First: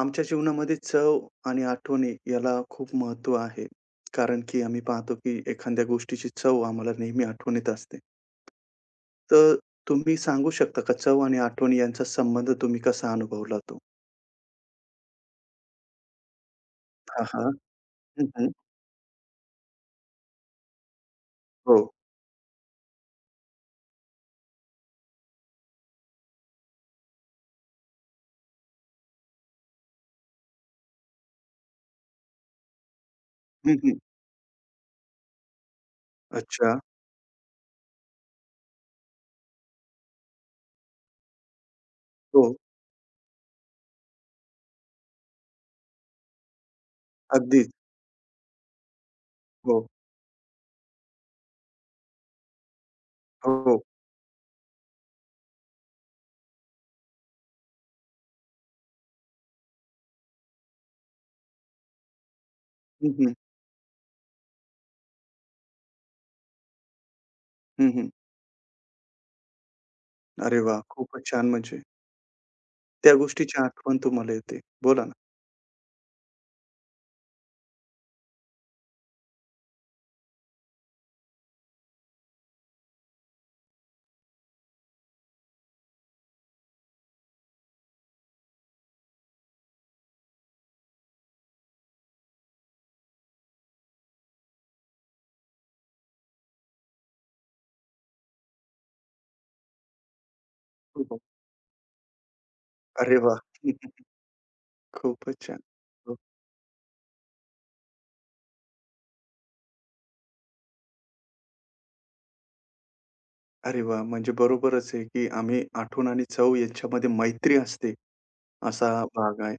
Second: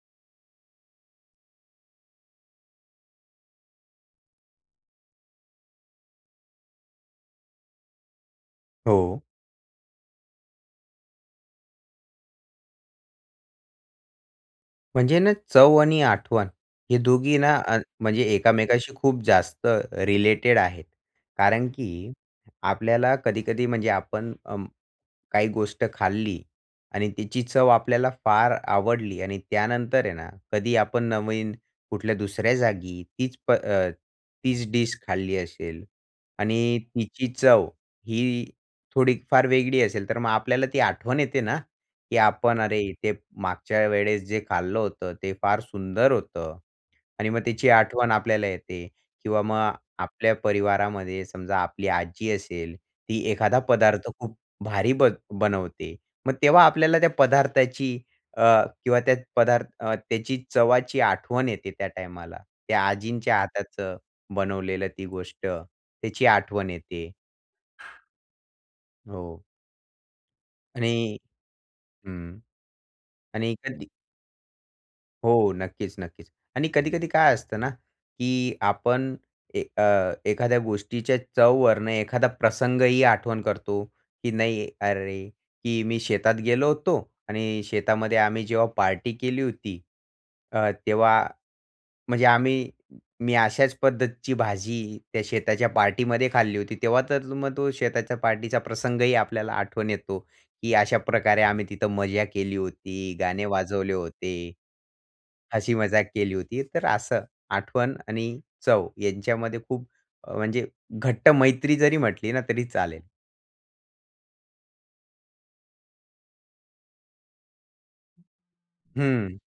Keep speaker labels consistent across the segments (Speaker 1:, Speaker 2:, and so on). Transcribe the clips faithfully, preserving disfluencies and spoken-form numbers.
Speaker 1: आमच्या जीवनामध्ये चव आणि आठवणी याला खूप महत्त्व आहे. कारण की आम्ही पाहतो की एखाद्या गोष्टीची चव आम्हाला नेहमी आठवणीत असते.
Speaker 2: हो.
Speaker 1: तर तुम्ही सांगू शकता का चव आणि आठवणी यांचा संबंध तुम्ही कसा अनुभवला तो?
Speaker 2: म्हणजे ना चव आणि आठवण हे
Speaker 1: हां,
Speaker 2: दोघी
Speaker 1: हां.
Speaker 2: ना अ, म्हणजे
Speaker 1: हं, हं.
Speaker 2: एकामेकाशी खूप जास्त रिलेटेड आहेत. कारण
Speaker 1: हो.
Speaker 2: की आपल्याला कधी-कधी म्हणजे आपण अं, काही गोष्ट खाल्ली आणि त्याची चव आपल्याला फार आवडली आणि त्यानंतर आहे ना, कधी आपण नवीन कुठल्या दुसऱ्या जागी तीच प
Speaker 1: हं,
Speaker 2: अ,
Speaker 1: हं.
Speaker 2: तीच डिश खाल्ली असेल
Speaker 1: अच्छा.
Speaker 2: आणि तिची चव ही थोडीफार वेगळी असेल, तर मग आपल्याला ती आठवण येते ना, की
Speaker 1: हो.
Speaker 2: आपण अरे, ते मागच्या वेळेस जे खाल्लं होतं, ते फार सुंदर होतं आणि मग त्याची
Speaker 1: अगदीच.
Speaker 2: आठवण आपल्याला येते. किंवा मग
Speaker 1: हो.
Speaker 2: आपल्या परिवारामध्ये समजा आपली आजी असेल, ती एखादा
Speaker 1: हो.
Speaker 2: पदार्थ खूप भारी बन बनवते. मग तेव्हा आपल्याला त्या पदार्थाची अ, किंवा त्या पदार्थ अ, त्याची चवाची आठवण येते त्या टायमाला. त्या
Speaker 1: हं, हं.
Speaker 2: आजींच्या हाताचं बनवलेलं ती गोष्ट, त्याची आठवण येते.
Speaker 1: हं, हं.
Speaker 2: हो
Speaker 1: अरे वाह!
Speaker 2: आणि
Speaker 1: खूपच छान म्हणजे
Speaker 2: हं.
Speaker 1: त्या
Speaker 2: आणि
Speaker 1: गोष्टीची
Speaker 2: कधी
Speaker 1: आठवण तुम्हाला येते. बोला ना.
Speaker 2: हो. नक्कीच, नक्कीच. आणि कधी-कधी काय असतं ना, की आपण ए अ, एखाद्या गोष्टीच्या चववरनं एखादा प्रसंगही आठवण करतो, की नाही अरे, की मी शेतात गेलो होतो आणि शेतामध्ये आम्ही जेव्हा पार्टी केली होती, अ, तेव्हा म्हणजे आम्ही मी अशाच पद्धतीची भाजी त्या शेताच्या पार्टीमध्ये खाल्ली होती. तेव्हा तर मग तो शेताच्या पार्टीचा प्रसंगही आपल्याला आठवण येतो. की अशा
Speaker 1: हो, हो.
Speaker 2: प्रकारे आम्ही तिथं मजा केली होती,
Speaker 1: अरे वाह!
Speaker 2: गाणे वाजवले होते.
Speaker 1: खूपच छान.
Speaker 2: हसी मजाक
Speaker 1: हो.
Speaker 2: केली होती. तर असं आठवण आणि चव यांच्यामध्ये खूप अ, म्हणजे घट्ट मैत्री जरी म्हटली ना तरी चालेल.
Speaker 1: अरे वाह! म्हणजे बरोबरच आहे, की आम्ही आठवण आणि चव यांच्यामध्ये मैत्री असते, असा
Speaker 2: हं.
Speaker 1: भाग आहे.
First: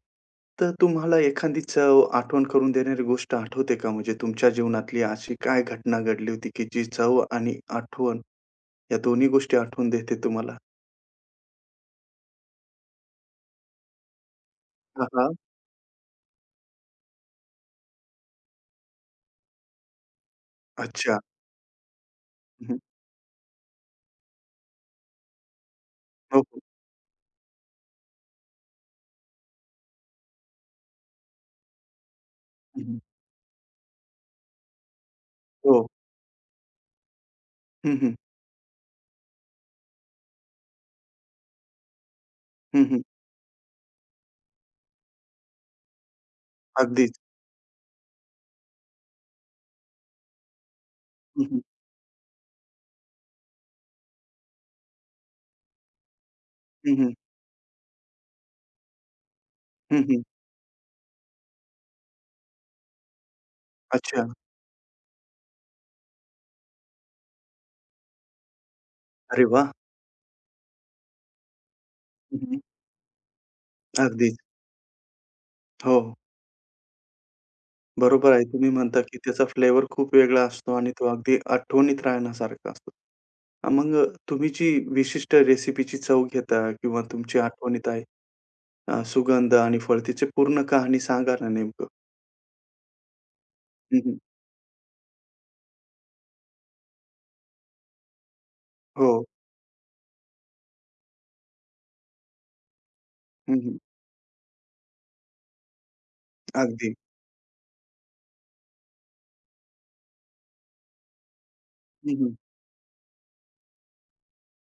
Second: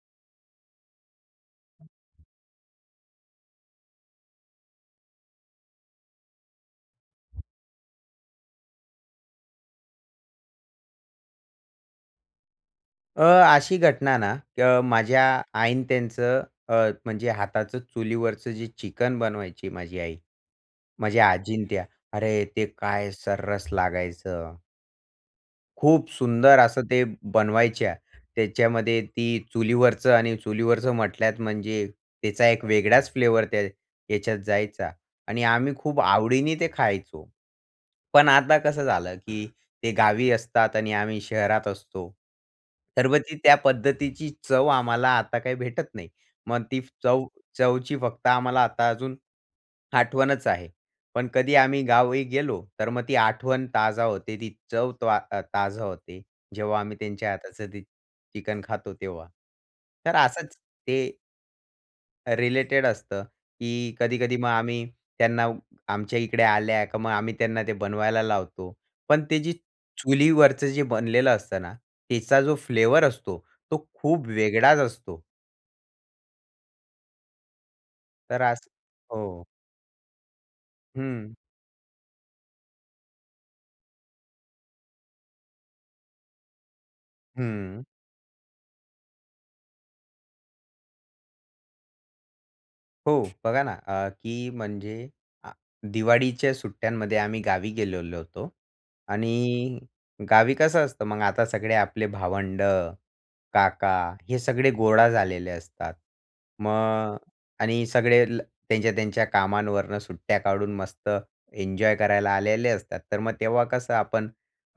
Speaker 1: तर तुम्हाला एखादी चव आठवण करून देणारी गोष्ट आठवते का? म्हणजे तुमच्या जीवनातली अशी काय घटना घडली होती, की जी चव आणि आठवण या दोन्ही गोष्टी आठवून देते तुम्हाला?
Speaker 2: अ, अशी घटना ना अ,
Speaker 1: हां,
Speaker 2: माझ्या
Speaker 1: हां.
Speaker 2: आईनं त्यांचं अ, म्हणजे हाताचं चुलीवरचं जे चिकन बनवायची माझी आई,
Speaker 1: अच्छा.
Speaker 2: माझ्या आजीनं त्या. अरे, ते
Speaker 1: हं,
Speaker 2: काय सर्रास लागायचं. खूप
Speaker 1: हो, हो.
Speaker 2: सुंदर असं ते बनवायच्या. त्याच्यामध्ये ती चुलीवरचं आणि चुलीवरचं म्हटल्यात म्हणजे त्याचा एक
Speaker 1: हं,
Speaker 2: वेगळाच फ्लेवर त्या याच्यात जायचा आणि आम्ही
Speaker 1: हो.
Speaker 2: खूप आवडीने ते खायचो.
Speaker 1: हं, हं.
Speaker 2: पण आता कसं झालं, की ते गावी असतात आणि आम्ही शहरात असतो.
Speaker 1: हं, हं.
Speaker 2: तर मग ती त्या पद्धतीची चव आम्हाला आता काही भेटत नाही. मग ती
Speaker 1: अगदीच.
Speaker 2: चव चवची फक्त आम्हाला आता अजून आठवणच आहे. पण
Speaker 1: हं,
Speaker 2: कधी
Speaker 1: हं.
Speaker 2: आम्ही गावी गेलो, तर मग ती आठवण ताजा होते. ती चव त्वा अ, ताजा होते. जेव्हा
Speaker 1: हं,
Speaker 2: आम्ही
Speaker 1: हं.
Speaker 2: त्यांच्या हाताचं ते चिकन खातो तेव्हा. तर
Speaker 1: हं,
Speaker 2: असंच ते रिलेटेड असतं, की
Speaker 1: अच्छा.
Speaker 2: कधी-कधी मग आम्ही त्यांना आमच्या इकडे आल्या का मग आम्ही त्यांना ते बनवायला लावतो. पण ते
Speaker 1: अरे
Speaker 2: जे
Speaker 1: वाह!
Speaker 2: चुलीवरचं जे बनलेलं असतं ना,
Speaker 1: हं,
Speaker 2: त्याचा जो
Speaker 1: हं.
Speaker 2: फ्लेवर असतो, तो खूप
Speaker 1: अगदीच.
Speaker 2: वेगळाच असतो.
Speaker 1: हो. बरोबर
Speaker 2: तर
Speaker 1: आहे. तुम्ही
Speaker 2: असं
Speaker 1: म्हणता, की
Speaker 2: हो.
Speaker 1: त्याचा फ्लेवर खूप वेगळा असतो आणि तो
Speaker 2: हं,
Speaker 1: अगदी आठवणीत राहण्यासारखा असतो. अ, मग अ, तुम्ही जी विशिष्ट रेसिपीची चव घेता किंवा तुमची
Speaker 2: हं.
Speaker 1: आठवणीत आहे अ, सुगंध आणि फळतीची पूर्ण कहाणी सांगा ना नेमकं?
Speaker 2: हो, बघा ना,
Speaker 1: हं,
Speaker 2: अ,
Speaker 1: हं.
Speaker 2: की म्हणजे आ, दिवाळीच्या सुट्ट्यांमध्ये आम्ही गावी गेलेलो होतो
Speaker 1: हो.
Speaker 2: आणि गावी कसं असतं मग आता सगळे आपले भावंड,
Speaker 1: हं, हं.
Speaker 2: काका हे सगळे गोळा झालेले असतात.
Speaker 1: अगदी.
Speaker 2: मग आणि सगळे ल त्यांच्या त्यांच्या कामांवरनं सुट्ट्या काढून मस्त एन्जॉय
Speaker 1: हं,
Speaker 2: करायला
Speaker 1: हं.
Speaker 2: आलेले असतात. तर मग तेव्हा कसं आपण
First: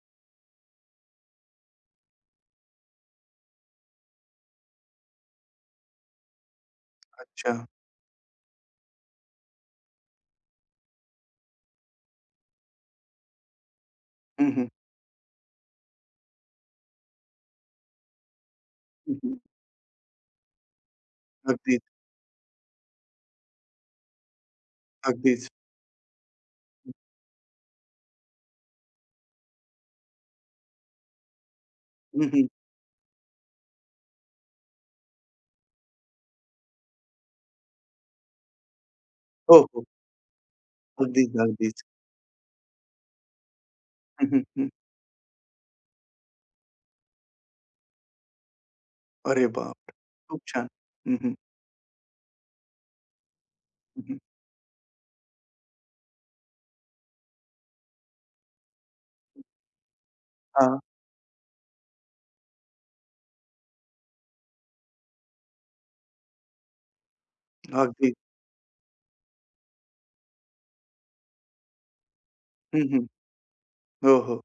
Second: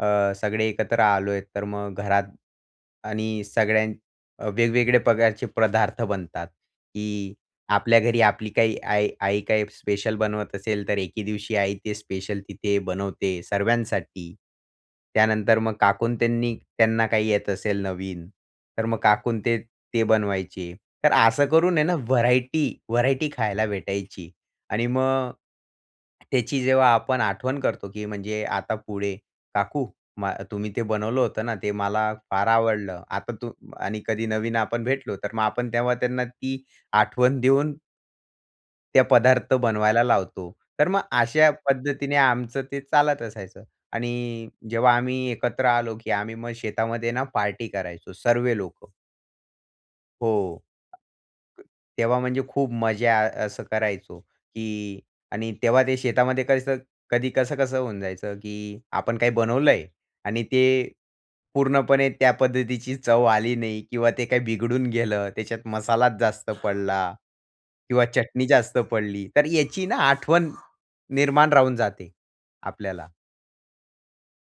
Speaker 2: अ, सगळे एकत्र आलोय तर मग घरात आणि सगळ्यां अ, वेगवेगळे प्रकारचे पदार्थ बनतात, की
Speaker 1: अच्छा.
Speaker 2: आपल्या घरी आपली काही आई आई काही स्पेशल बनवत असेल, तर एके दिवशी आई ते स्पेशल तिथे बनवते सर्वांसाठी.
Speaker 1: हं, हं.
Speaker 2: त्यानंतर मग काकून त्यांनी त्यांना काही येत असेल नवीन, तर मग
Speaker 1: हं, हं.
Speaker 2: काकून ते ते बनवायचे. तर असं करून
Speaker 1: अगदीच,
Speaker 2: आहे ना व्हरायटी, व्हरायटी खायला भेटायची. आणि मग
Speaker 1: अगदीच.
Speaker 2: त्याची जेव्हा आपण आठवण करतो, की म्हणजे आता पुढे, "काकू, मा तुम्ही ते बनवलं होतं ना, ते मला
Speaker 1: हं, हं.
Speaker 2: फार आवडलं." आता तू आणि कधी नवीन आपण भेटलो, तर मग आपण तेव्हा त्यांना ती आठवण देऊन त्या पदार्थ
Speaker 1: हो, हो.
Speaker 2: बनवायला लावतो. तर मग
Speaker 1: अगदीच,
Speaker 2: अशा
Speaker 1: अगदीच.
Speaker 2: पद्धतीने आमचं ते चालत असायचं. आणि
Speaker 1: हं, हं. हं.
Speaker 2: जेव्हा आम्ही एकत्र आलो, की आम्ही मग शेतामध्ये ना पार्टी करायचो सर्व लोक,
Speaker 1: अरे बाप!
Speaker 2: हो.
Speaker 1: खूप छान. हं, हं.
Speaker 2: तेव्हा म्हणजे खूप मजा आ- असं
Speaker 1: हं, हं.
Speaker 2: करायचो, की आणि तेव्हा ते शेतामध्ये कसं कधी कसं-कसं होऊन जायचं, की आपण काही बनवलंय आणि ते
Speaker 1: हां.
Speaker 2: पूर्णपणे त्या पद्धतीची चव आली नाही किंवा ते काही बिघडून गेलं, त्याच्यात मसालाच जास्त पडला. किंवा
Speaker 1: अगदी.
Speaker 2: चटणी जास्त पडली, तर याची ना आठवण निर्माण राहून जाते
Speaker 1: हं, हं.
Speaker 2: आपल्याला.
Speaker 1: हो, हो.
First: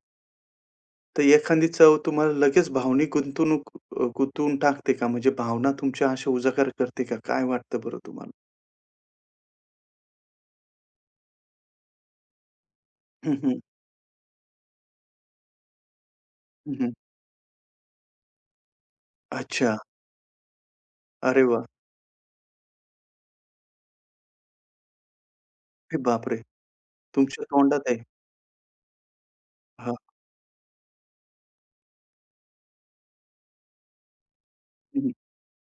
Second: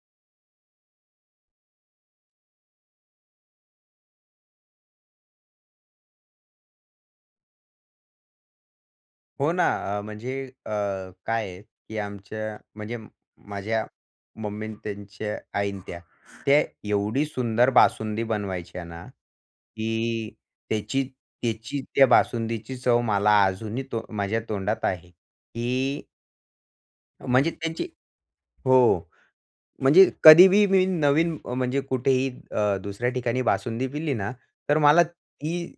Speaker 1: तर एखादी चव तुम्हाला लगेच भावनिक गुंतवणूक अ, गुंतवून टाकते का? म्हणजे भावना तुमच्या अशा उजागर करते का? काय वाटतं बरं तुम्हाला?
Speaker 2: हो ना. अ, म्हणजे अ, काय आहे, की आमच्या म्हणजे म-
Speaker 1: हं, हं.
Speaker 2: माझ्या मम्मी आणि त्यांच्या आईन त्या, त्या
Speaker 1: हं, हं.
Speaker 2: एवढी सुंदर बासुंदी बनवायच्या ना,
Speaker 1: अच्छा.
Speaker 2: की त्याची
Speaker 1: अरे वाह!
Speaker 2: त्याची त्या बासुंदीची चव मला अजूनही तो माझ्या तोंडात आहे,
Speaker 1: अरे
Speaker 2: की
Speaker 1: बापरे! तुमच्या
Speaker 2: म्हणजे त्यांची
Speaker 1: तोंडात आहे.
Speaker 2: हो.
Speaker 1: हां.
Speaker 2: म्हणजे कधीही मी नवीन अ, म्हणजे कुठेही अ, दुसऱ्या ठिकाणी बासुंदी पिली ना, तर
Speaker 1: हं,
Speaker 2: मला
Speaker 1: हं.
Speaker 2: ती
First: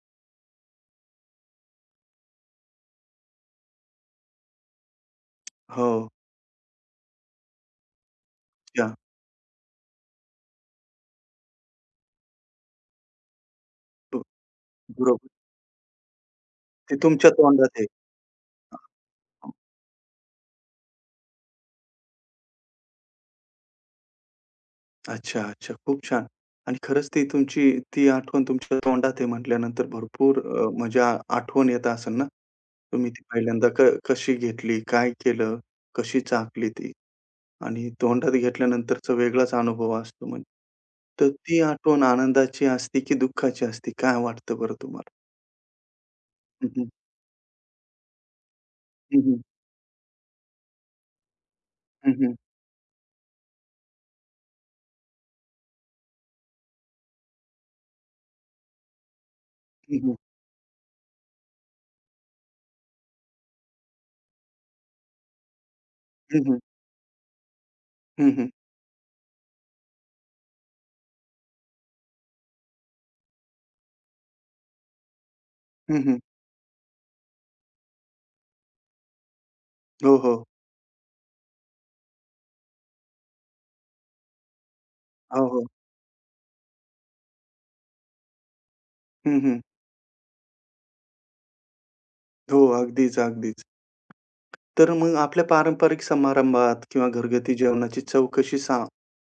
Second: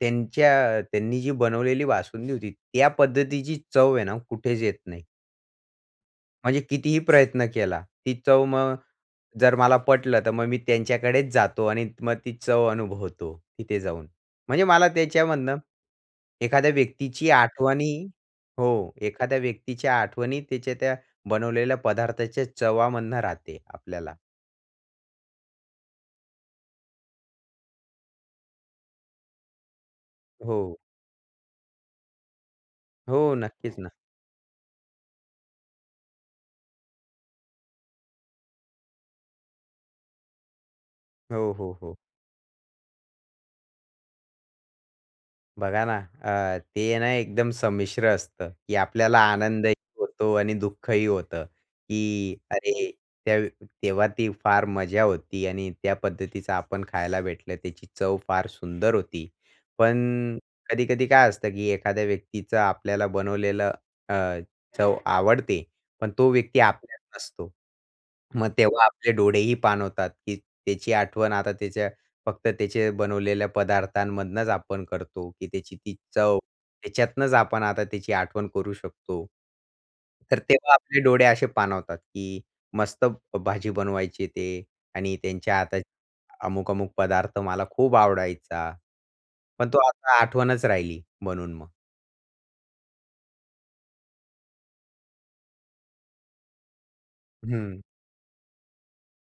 Speaker 2: त्यांच्या त्यांनी जी बनवलेली बासुंदी होती, त्या पद्धतीची चव आहे ना कुठेच येत नाही.
Speaker 1: हो.
Speaker 2: म्हणजे कितीही प्रयत्न केला, ती चव मग
Speaker 1: अच्छा.
Speaker 2: जर मला पटलं, तर मग मी त्यांच्याकडेच जातो आणि मग ती चव अनुभवतो तिथे जाऊन.
Speaker 1: हो.
Speaker 2: म्हणजे मला
Speaker 1: बरोबर.
Speaker 2: त्याच्यामधनं एखाद्या
Speaker 1: ते
Speaker 2: व्यक्तीची
Speaker 1: तुमच्या तोंडात आहे.
Speaker 2: आठवणी हो, एखाद्या व्यक्तीच्या आठवणी त्याच्या त्या बनवलेल्या पदार्थाच्या चवामधनं राहते आपल्याला.
Speaker 1: अच्छा, अच्छा. खूप छान. आणि खरंच ती तुमची ती आठवण तुमच्या तोंडात आहे म्हटल्यानंतर भरपूर
Speaker 2: हो.
Speaker 1: अ, म्हणजे आ आठवण येत असेल ना? तुम्ही
Speaker 2: हो,
Speaker 1: ती पहिल्यांदा
Speaker 2: नक्कीच
Speaker 1: क
Speaker 2: ना.
Speaker 1: कशी घेतली? काय केलं? कशी चाखली ती? आणि तोंडात घेतल्यानंतरचा वेगळाच अनुभव असतो म्हणजे. तर
Speaker 2: हो,
Speaker 1: ती
Speaker 2: हो, हो.
Speaker 1: आठवण आनंदाची असते की दुःखाची असते? काय वाटतं बरं तुम्हाला?
Speaker 2: बघा ना, अ,
Speaker 1: हं, हं.
Speaker 2: ते ना एकदम संमिश्र असतं, की आपल्याला
Speaker 1: हं, हं.
Speaker 2: आनंदही होतो आणि दुःखही होतं, की
Speaker 1: हं, हं.
Speaker 2: अरे, त्या तेव्हा ती फार मजा होती आणि त्या पद्धतीचं आपण खायला भेटलं, त्याची चव फार सुंदर होती.
Speaker 1: हं, हं.
Speaker 2: पण कधी-कधी काय असतं, की एखाद्या व्यक्तीचं आपल्याला बनवलेलं अ, चव आवडते, पण तो
Speaker 1: हं,
Speaker 2: व्यक्ती आपल्यात नसतो. मग तेव्हा आपले डोळेही पाणवतात, की त्याची आठवण आता त्याच्या फक्त त्याचे बनवलेल्या पदार्थांमधनंच आपण करतो, की त्याची ती चव, त्याच्यातनंच आपण आता त्याची आठवण करू शकतो.
Speaker 1: हो,
Speaker 2: तर
Speaker 1: हो.
Speaker 2: तेव्हा आपले डोळे असे पाणावतात, की मस्त भाजी बनवायचे ते आणि
Speaker 1: हो,
Speaker 2: त्यांच्या
Speaker 1: हो.
Speaker 2: हाताची अमुक-अमुक पदार्थ मला खूप आवडायचा.
Speaker 1: हं, हं.
Speaker 2: पण तो आता आठवणच राहिली म्हणून मग.
Speaker 1: हो. अगदीच, अगदीच. तर मग आपल्या पारंपरिक समारंभात किंवा घरगुती
Speaker 2: हं,
Speaker 1: जेवणाची चव कशी सा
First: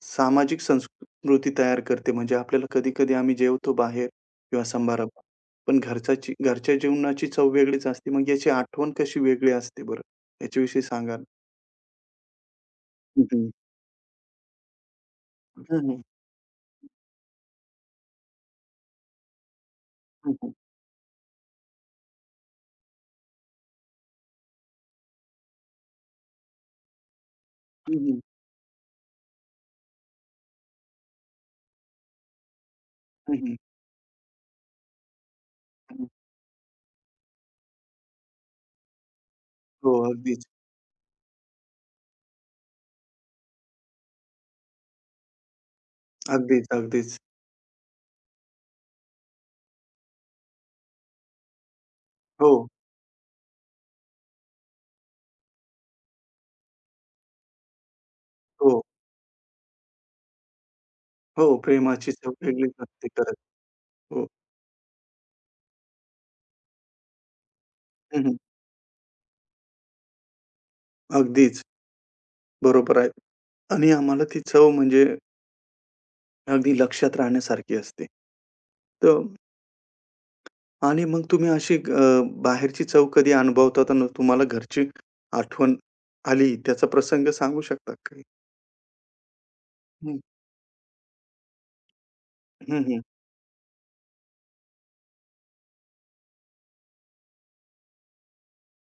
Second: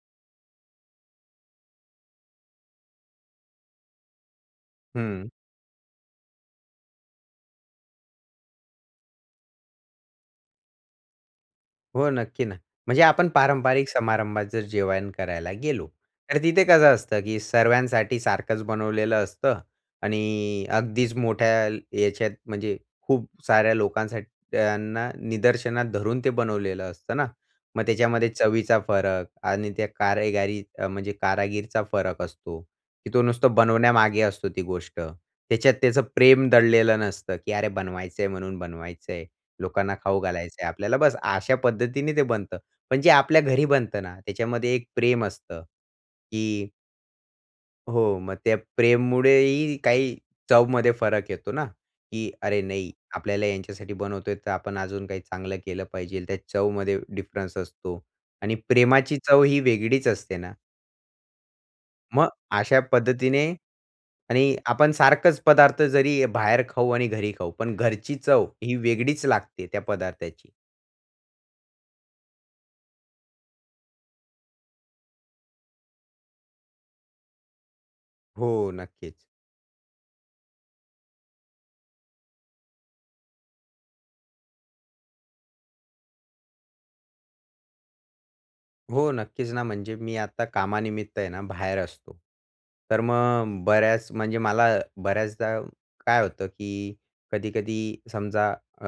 Speaker 1: सामाजिक संस्कृती तयार करते? म्हणजे आपल्याला कधी-कधी आम्ही जेवतो बाहेर किंवा समारंभात,
Speaker 2: हं.
Speaker 1: पण घरच्याची घरच्या जेवणाची चव वेगळीच असते. मग याची आठवण कशी वेगळी असते बरं? याच्याविषयी सांगा ना?
Speaker 2: हो, नक्की ना. म्हणजे
Speaker 1: हं,
Speaker 2: आपण
Speaker 1: हं.
Speaker 2: पारंपरिक समारंभात जर जेवण करायला गेलो,
Speaker 1: हं, हं.
Speaker 2: तर तिथे कसं असतं, की सर्वांसाठी सारखंच बनवलेलं असतं
Speaker 1: हं, हं.
Speaker 2: आणि अगदीच मोठ्या याच्यात म्हणजे खूप साऱ्या लोकांसाठी त्यांना निदर्शनात धरून ते बनवलेलं असतं ना. मग त्याच्यामध्ये चवीचा फरक आणि त्या कारागिरी अ, म्हणजे कारागीरचा फरक असतो, की तो नुसतं बनवण्यामागे असतो ती गोष्ट. त्याच्यात त्याचं प्रेम दडलेलं नसतं, की अरे बनवायचंय म्हणून बनवायचंय.
Speaker 1: हो,
Speaker 2: लोकांना खाऊ
Speaker 1: अगदीच.
Speaker 2: घालायचं आहे आपल्याला बस अशा पद्धतीने ते बनतं. पण जे आपल्या घरी बनतं ना, त्याच्यामध्ये एक प्रेम असतं,
Speaker 1: अगदीच,
Speaker 2: की
Speaker 1: अगदीच.
Speaker 2: हो, मग त्या प्रेममुळेही काही चवमध्ये फरक येतो ना, की
Speaker 1: हो,
Speaker 2: अरे नाही, आपल्याला यांच्यासाठी बनवतोय तर आपण अजून काही चांगलं केलं पाहिजे. त्या चवमध्ये डिफरन्स असतो आणि
Speaker 1: हो,
Speaker 2: प्रेमाची चव ही वेगळीच असते ना.
Speaker 1: हो. प्रेमाची
Speaker 2: मग
Speaker 1: चव वेगळीच
Speaker 2: अशा
Speaker 1: असते खरंच.
Speaker 2: पद्धतीने
Speaker 1: हो.
Speaker 2: आणि आपण सारखंच पदार्थ जरी बाहेर खाऊ आणि घरी खाऊ, पण घरची
Speaker 1: हं,
Speaker 2: चव ही वेगळीच लागते त्या पदार्थाची.
Speaker 1: अगदीच. बरोबर आहे. आणि आम्हाला ती चव म्हणजे अगदी लक्षात राहण्यासारखी असते.
Speaker 2: हो,
Speaker 1: तर
Speaker 2: नक्कीच.
Speaker 1: आणि मग तुम्ही अशी अ, बाहेरची चव कधी अनुभवतात अन् तुम्हाला घरची आठवण आली, त्याचा प्रसंग सांगू शकता का?
Speaker 2: हो, नक्कीच ना. म्हणजे मी
Speaker 1: हं,
Speaker 2: आता कामानिमित्त आहे ना बाहेर असतो.
Speaker 1: हं, हं,
Speaker 2: तर मग बऱ्याच म्हणजे मला बऱ्याचदा काय होतं, की कधी-कधी समजा अ,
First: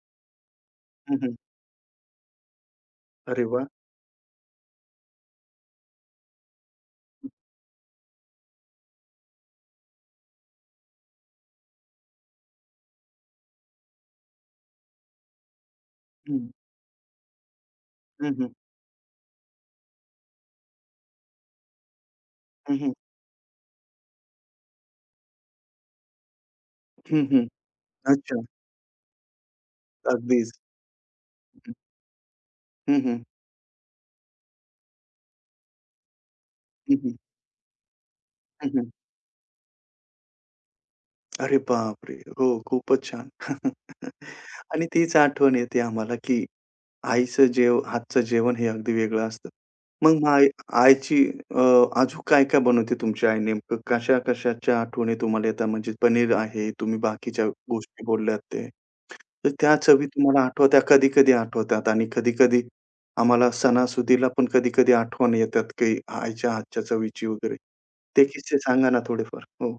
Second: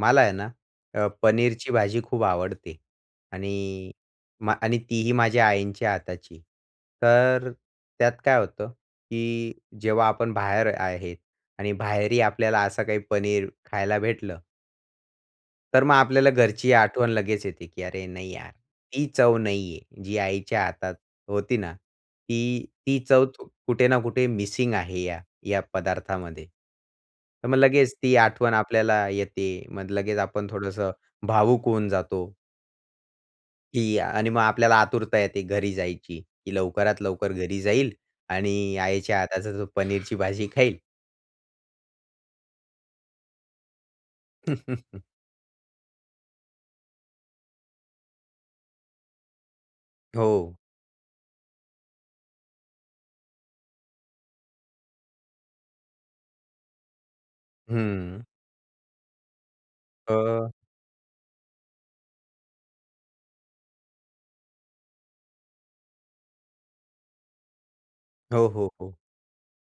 Speaker 2: मला आहे ना अ,
Speaker 1: हं, हं.
Speaker 2: पनीरची भाजी खूप आवडते
Speaker 1: अरे वा
Speaker 2: आणि मा आणि तीही माझ्या आईंच्या हाताची. तर त्यात काय होतं, की जेव्हा आपण बाहेर आहेत आणि बाहेरही आपल्याला असं काही पनीर खायला भेटलं तर मग आपल्याला
Speaker 1: हं,
Speaker 2: घरची आठवण लगेच येते, की "अरे नाही
Speaker 1: हं,
Speaker 2: यार,
Speaker 1: हं,
Speaker 2: ती चव नाहीये, जी आईच्या हातात होती ना, ती
Speaker 1: हं, हं,
Speaker 2: ती चव थो- कुठे ना कुठे मिसिंग आहे या या पदार्थामध्ये."
Speaker 1: हं, हं.
Speaker 2: तर मग लगेच ती
Speaker 1: अच्छा.
Speaker 2: आठवण आपल्याला येते. मग लगेच आपण
Speaker 1: अगदीच.
Speaker 2: थोडंसं भावूक होऊन जातो,
Speaker 1: हं, हं,
Speaker 2: की आणि मग आपल्याला आतुरता येते घरी जायची, की
Speaker 1: हं,
Speaker 2: लवकरात
Speaker 1: हं,
Speaker 2: लवकर घरी जाईल
Speaker 1: हं,
Speaker 2: आणि
Speaker 1: हं.
Speaker 2: आईच्या हाताचा तो पनीरची भाजी खाईल.
Speaker 1: अरे बापरे! हो, खूपच छान. आणि तीच आठवण येते आम्हाला, की आईचं जेव हातचं जेवण हे अगदी वेगळं असतं. मग मग
Speaker 2: हो.
Speaker 1: आई आईची अ, अजून काय-काय बनवते तुमची आई नेमकं? कशा-कशाच्या आठवणी तुम्हाला येतात? म्हणजे पनीर आहे, तुम्ही बाकीच्या गोष्टी
Speaker 2: हं.
Speaker 1: बोलल्यात ते. तर त्या चवी तुम्हाला
Speaker 2: अ,
Speaker 1: आठवत्या कधी-कधी आठवतात आणि कधी-कधी आम्हाला सणासुदीला पण कधी-कधी आठवण येतात की आईच्या हातच्या चवीची वगैरे. ते
Speaker 2: हो,
Speaker 1: किस्से
Speaker 2: हो,
Speaker 1: सांगा
Speaker 2: हो.
Speaker 1: ना थोडेफार? हो.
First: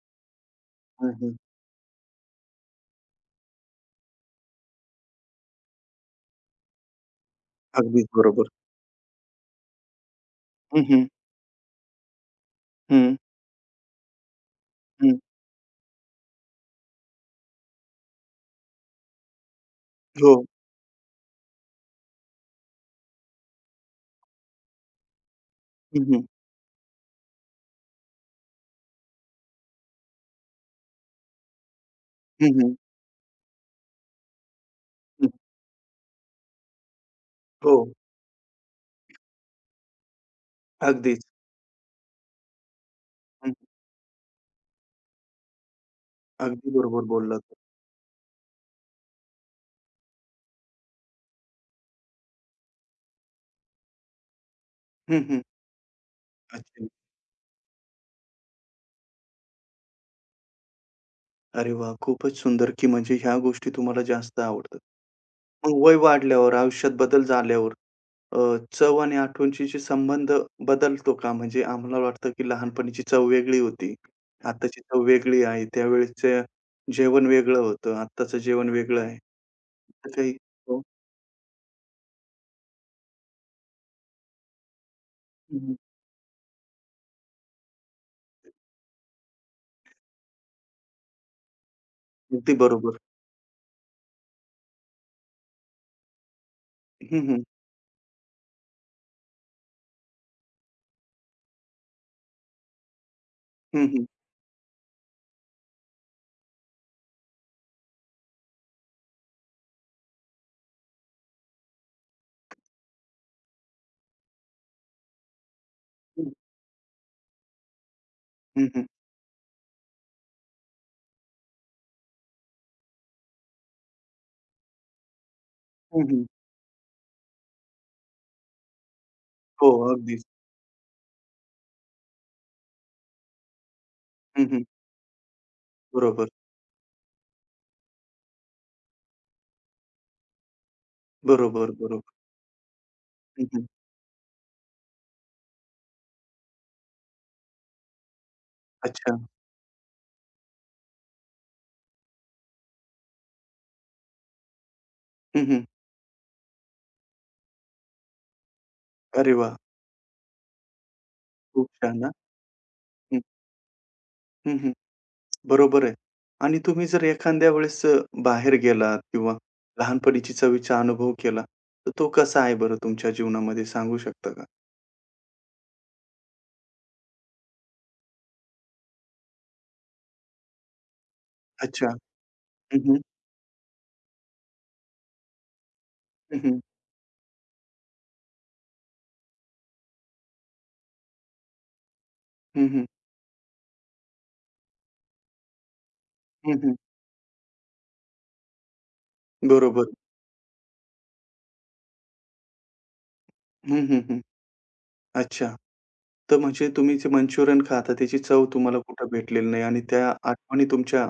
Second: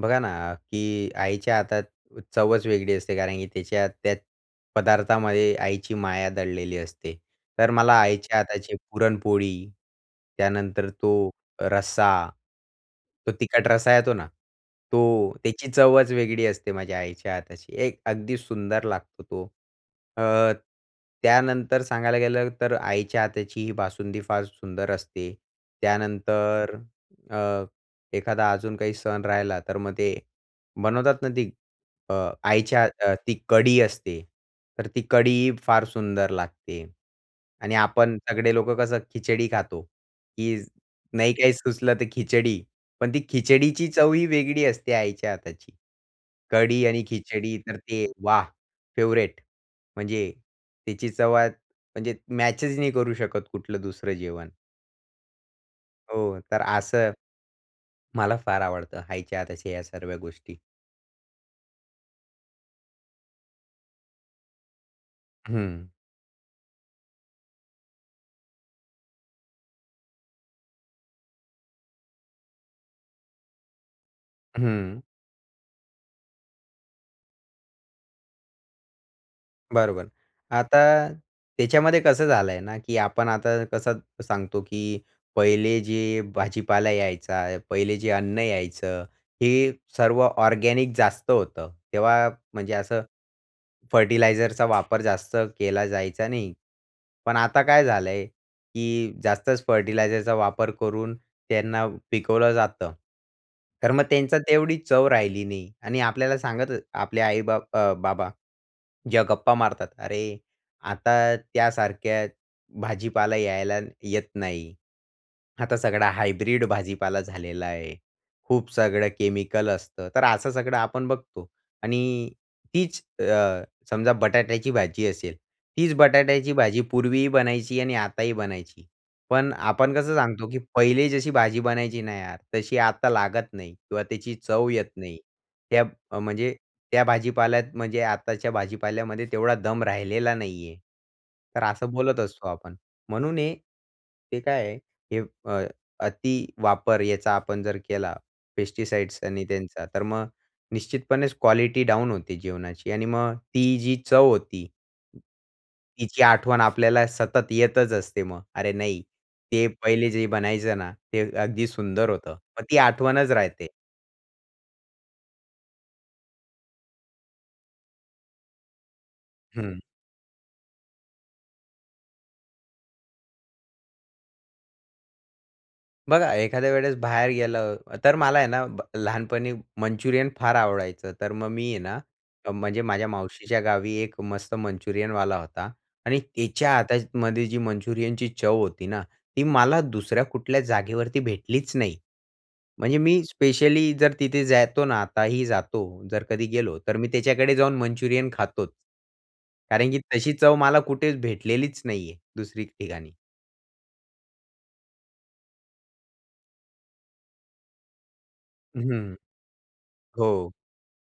Speaker 2: बघा ना, की
Speaker 1: हं, हं.
Speaker 2: आईच्या हातात चवच वेगळी असते कारण की त्याच्या त्या पदार्थामध्ये आईची माया दडलेली असते. तर मला
Speaker 1: अगदीच
Speaker 2: आईच्या
Speaker 1: बरोबर.
Speaker 2: हाताची पुरणपोळी,
Speaker 1: हं,
Speaker 2: त्यानंतर
Speaker 1: हं.
Speaker 2: तो रस्सा,
Speaker 1: हं,
Speaker 2: तो तिखट रस्सा येतो ना,
Speaker 1: हं.
Speaker 2: तो त्याची चवच वेगळी असते माझ्या आईच्या हाताची. एक अगदी सुंदर लागतो तो.
Speaker 1: हो.
Speaker 2: अ, त्यानंतर सांगायला गेलं तर आईच्या हाताची ही बासुंदी फार सुंदर असते.
Speaker 1: हं, हं.
Speaker 2: त्यानंतर एखादा अजून काही सण राहिला, तर मग ते बनवतात ना ती अ,
Speaker 1: हं, हं.
Speaker 2: आईच्या अ, ती कढी असते. तर ती
Speaker 1: हं.
Speaker 2: कढी फार सुंदर लागते.
Speaker 1: हो.
Speaker 2: आणि आपण सगळे लोकं कसं खिचडी खातो, की
Speaker 1: अगदीच.
Speaker 2: नाही काही सुचलं तर खिचडी. पण ती खिचडीची चव ही वेगळी असते आईच्या हाताची.
Speaker 1: अगदी
Speaker 2: कढी आणि
Speaker 1: बरोबर बोललात.
Speaker 2: खिचडी तर ते वाह! फेव्हरेट. म्हणजे त्याची चव आत- म्हणजे मॅचच नाही करू शकत कुठलं दुसरं जेवण.
Speaker 1: हं, हं.
Speaker 2: हो, तर
Speaker 1: अच्छा.
Speaker 2: असं मला फार आवडतं, हायच्या तशा या सर्व गोष्टी.
Speaker 1: अरे वाह! खूपच सुंदर, की म्हणजे ह्या गोष्टी तुम्हाला जास्त आवडतात.
Speaker 2: हं,
Speaker 1: मग वय वाढल्यावर, आयुष्यात बदल झाल्यावर अ, चव आणि आठवणीशी संबंध बदलतो का? म्हणजे आम्हाला वाटतं, की लहानपणीची चव वेगळी होती, आत्ताची
Speaker 2: हं.
Speaker 1: चव वेगळी आहे. त्यावेळेसचं जेवण वेगळं होतं, आत्ताचं जेवण वेगळं आहे.
Speaker 2: बरोबर.
Speaker 1: तर काही हो.
Speaker 2: आता त्याच्यामध्ये कसं झालंय ना, की आपण आता कसं सांगतो, की
Speaker 1: हं, हं.
Speaker 2: पहिले जे भाजीपाला यायचा, पहिले जे अन्न यायचं, हे सर्व ऑर्गॅनिक जास्त होतं. तेव्हा
Speaker 1: अगदी
Speaker 2: म्हणजे
Speaker 1: बरोबर.
Speaker 2: असं फर्टिलायझरचा वापर जास्त केला जायचा नाही.
Speaker 1: हं,
Speaker 2: पण
Speaker 1: हं.
Speaker 2: आता काय झालंय, की जास्तच फर्टिलायझरचा वापर करून त्यांना पिकवलं जातं.
Speaker 1: हं,
Speaker 2: तर मग
Speaker 1: हं.
Speaker 2: त्यांचा तेवढी चव राहिली नाही आणि आपल्याला सांगत आपले आई-बाप अ, बाबा ज्या गप्पा मारतात, "अरे, आता त्यासारख्या भाजीपाला यायला येत नाही. आता सगळा
Speaker 1: हं,
Speaker 2: हायब्रिड भाजीपाला झालेला आहे.
Speaker 1: हं,
Speaker 2: खूप
Speaker 1: हं.
Speaker 2: सगळं केमिकल असतं." तर असं सगळं आपण बघतो आणि तीच अ, समजा बटाट्याची भाजी असेल, तीच
Speaker 1: हं, हं.
Speaker 2: बटाट्याची भाजी पूर्वीही बनायची आणि आताही बनायची. पण
Speaker 1: हो,
Speaker 2: आपण कसं
Speaker 1: अगदीच.
Speaker 2: सांगतो, की पहिले जशी भाजी बनायची ना यार, तशी आता लागत नाही किंवा त्याची
Speaker 1: हं, हं.
Speaker 2: चव येत नाही. त्या अ,
Speaker 1: बरोबर,
Speaker 2: म्हणजे त्या भाजीपाल्यात म्हणजे आताच्या भाजीपाल्यामध्ये तेवढा दम राहिलेला नाहीये. तर
Speaker 1: बरोबर,
Speaker 2: असं
Speaker 1: बरोबर.
Speaker 2: बोलत असतो आपण. म्हणून
Speaker 1: हं,
Speaker 2: हे
Speaker 1: हं.
Speaker 2: ते काय आहे, हे अ, अतिवापर याचा आपण जर केला
Speaker 1: अच्छा.
Speaker 2: पेस्टिसाइड्स आणि त्यांचा, तर मग निश्चितपणेच क्वालिटी डाऊन होते जेवणाची आणि मग ती जी चव होती
Speaker 1: हं, हं.
Speaker 2: तिची आठवण आपल्याला सतत येतच असते मग. अरे नाही,
Speaker 1: अरे वाह!
Speaker 2: ते पहिले जे बनायचं ना, ते अगदी
Speaker 1: खूप छान
Speaker 2: सुंदर
Speaker 1: हां.
Speaker 2: होतं. मग ती
Speaker 1: हं,
Speaker 2: आठवणच राहते.
Speaker 1: हं, हं. बरोबर आहे. आणि तुम्ही जर एखाद्या वेळेस अ, बाहेर गेलात किंवा
Speaker 2: हं.
Speaker 1: लहानपणीची चवीचा अनुभव केला, तर तो कसा आहे बरं तुमच्या जीवनामध्ये सांगू शकता का?
Speaker 2: बघा, एखाद्या वेळेस बाहेर गेलं, तर मला आहे ना, ब लहानपणी मंचुरियन फार आवडायचं. तर मग मी आहे
Speaker 1: अच्छा.
Speaker 2: ना, अ,
Speaker 1: हं,
Speaker 2: म्हणजे
Speaker 1: हं.
Speaker 2: माझ्या मावशीच्या गावी एक मस्त मंचुरियन मंचुरियनवाला होता आणि
Speaker 1: हं, हं.
Speaker 2: त्याच्या हातामध्ये जी मंचुरियनची चव होती ना, ती मला दुसऱ्या कुठल्या जागेवरती भेटलीच नाही.
Speaker 1: हं, हं.
Speaker 2: म्हणजे मी स्पेशली जर तिथे जातो ना, आताही जातो, जर कधी
Speaker 1: हं, हं.
Speaker 2: गेलो, तर मी त्याच्याकडे जाऊन मंचुरियन खातोच.
Speaker 1: बरोबर.
Speaker 2: कारण की तशी चव मला कुठेच भेटलेलीच नाहीये दुसरी ठिकाणी.
Speaker 1: हं, हं, हं. अच्छा. तर म्हणजे तुम्ही जे मंचुरियन खाता त्याची चव तुम्हाला कुठं
Speaker 2: हं,
Speaker 1: भेटलेली नाही आणि त्या
Speaker 2: हो.
Speaker 1: आठवणी तुमच्या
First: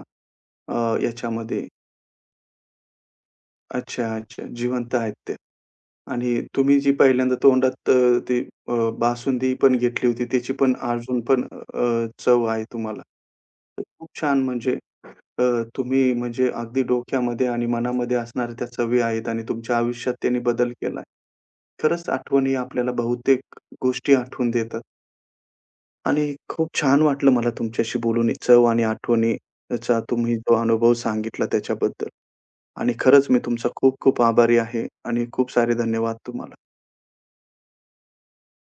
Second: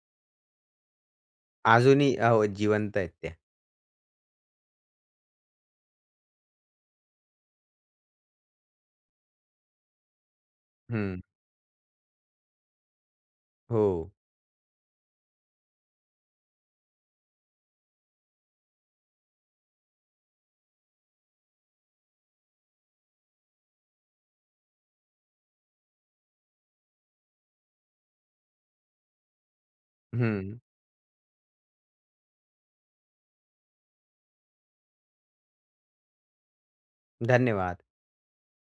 Speaker 1: अ, याच्यामध्ये
Speaker 2: अजूनही अहो, जिवंत आहेत त्या.
Speaker 1: अच्छा, अच्छा. जिवंत आहेत ते. आणि तुम्ही जी पहिल्यांदा तोंडात अ, ती अ, बासुंदी पण घेतली होती, त्याची पण अजून
Speaker 2: हं.
Speaker 1: पण अ, चव आहे तुम्हाला. तर
Speaker 2: हो.
Speaker 1: खूप छान म्हणजे अ, तुम्ही म्हणजे अगदी डोक्यामध्ये आणि मनामध्ये असणाऱ्या त्या चवी आहेत आणि तुमच्या आयुष्यात त्यांनी बदल केलाय. खरंच आठवणी आपल्याला बहुतेक गोष्टी आठवून देतात आणि खूप छान वाटलं मला तुमच्याशी बोलून. चव आणि आठवणीचा तुम्ही
Speaker 2: हं.
Speaker 1: जो अनुभव सांगितला त्याच्याबद्दल. आणि खरंच मी तुमचा खूप खूप आभारी आहे आणि खूप सारे धन्यवाद तुम्हाला.
Speaker 2: धन्यवाद.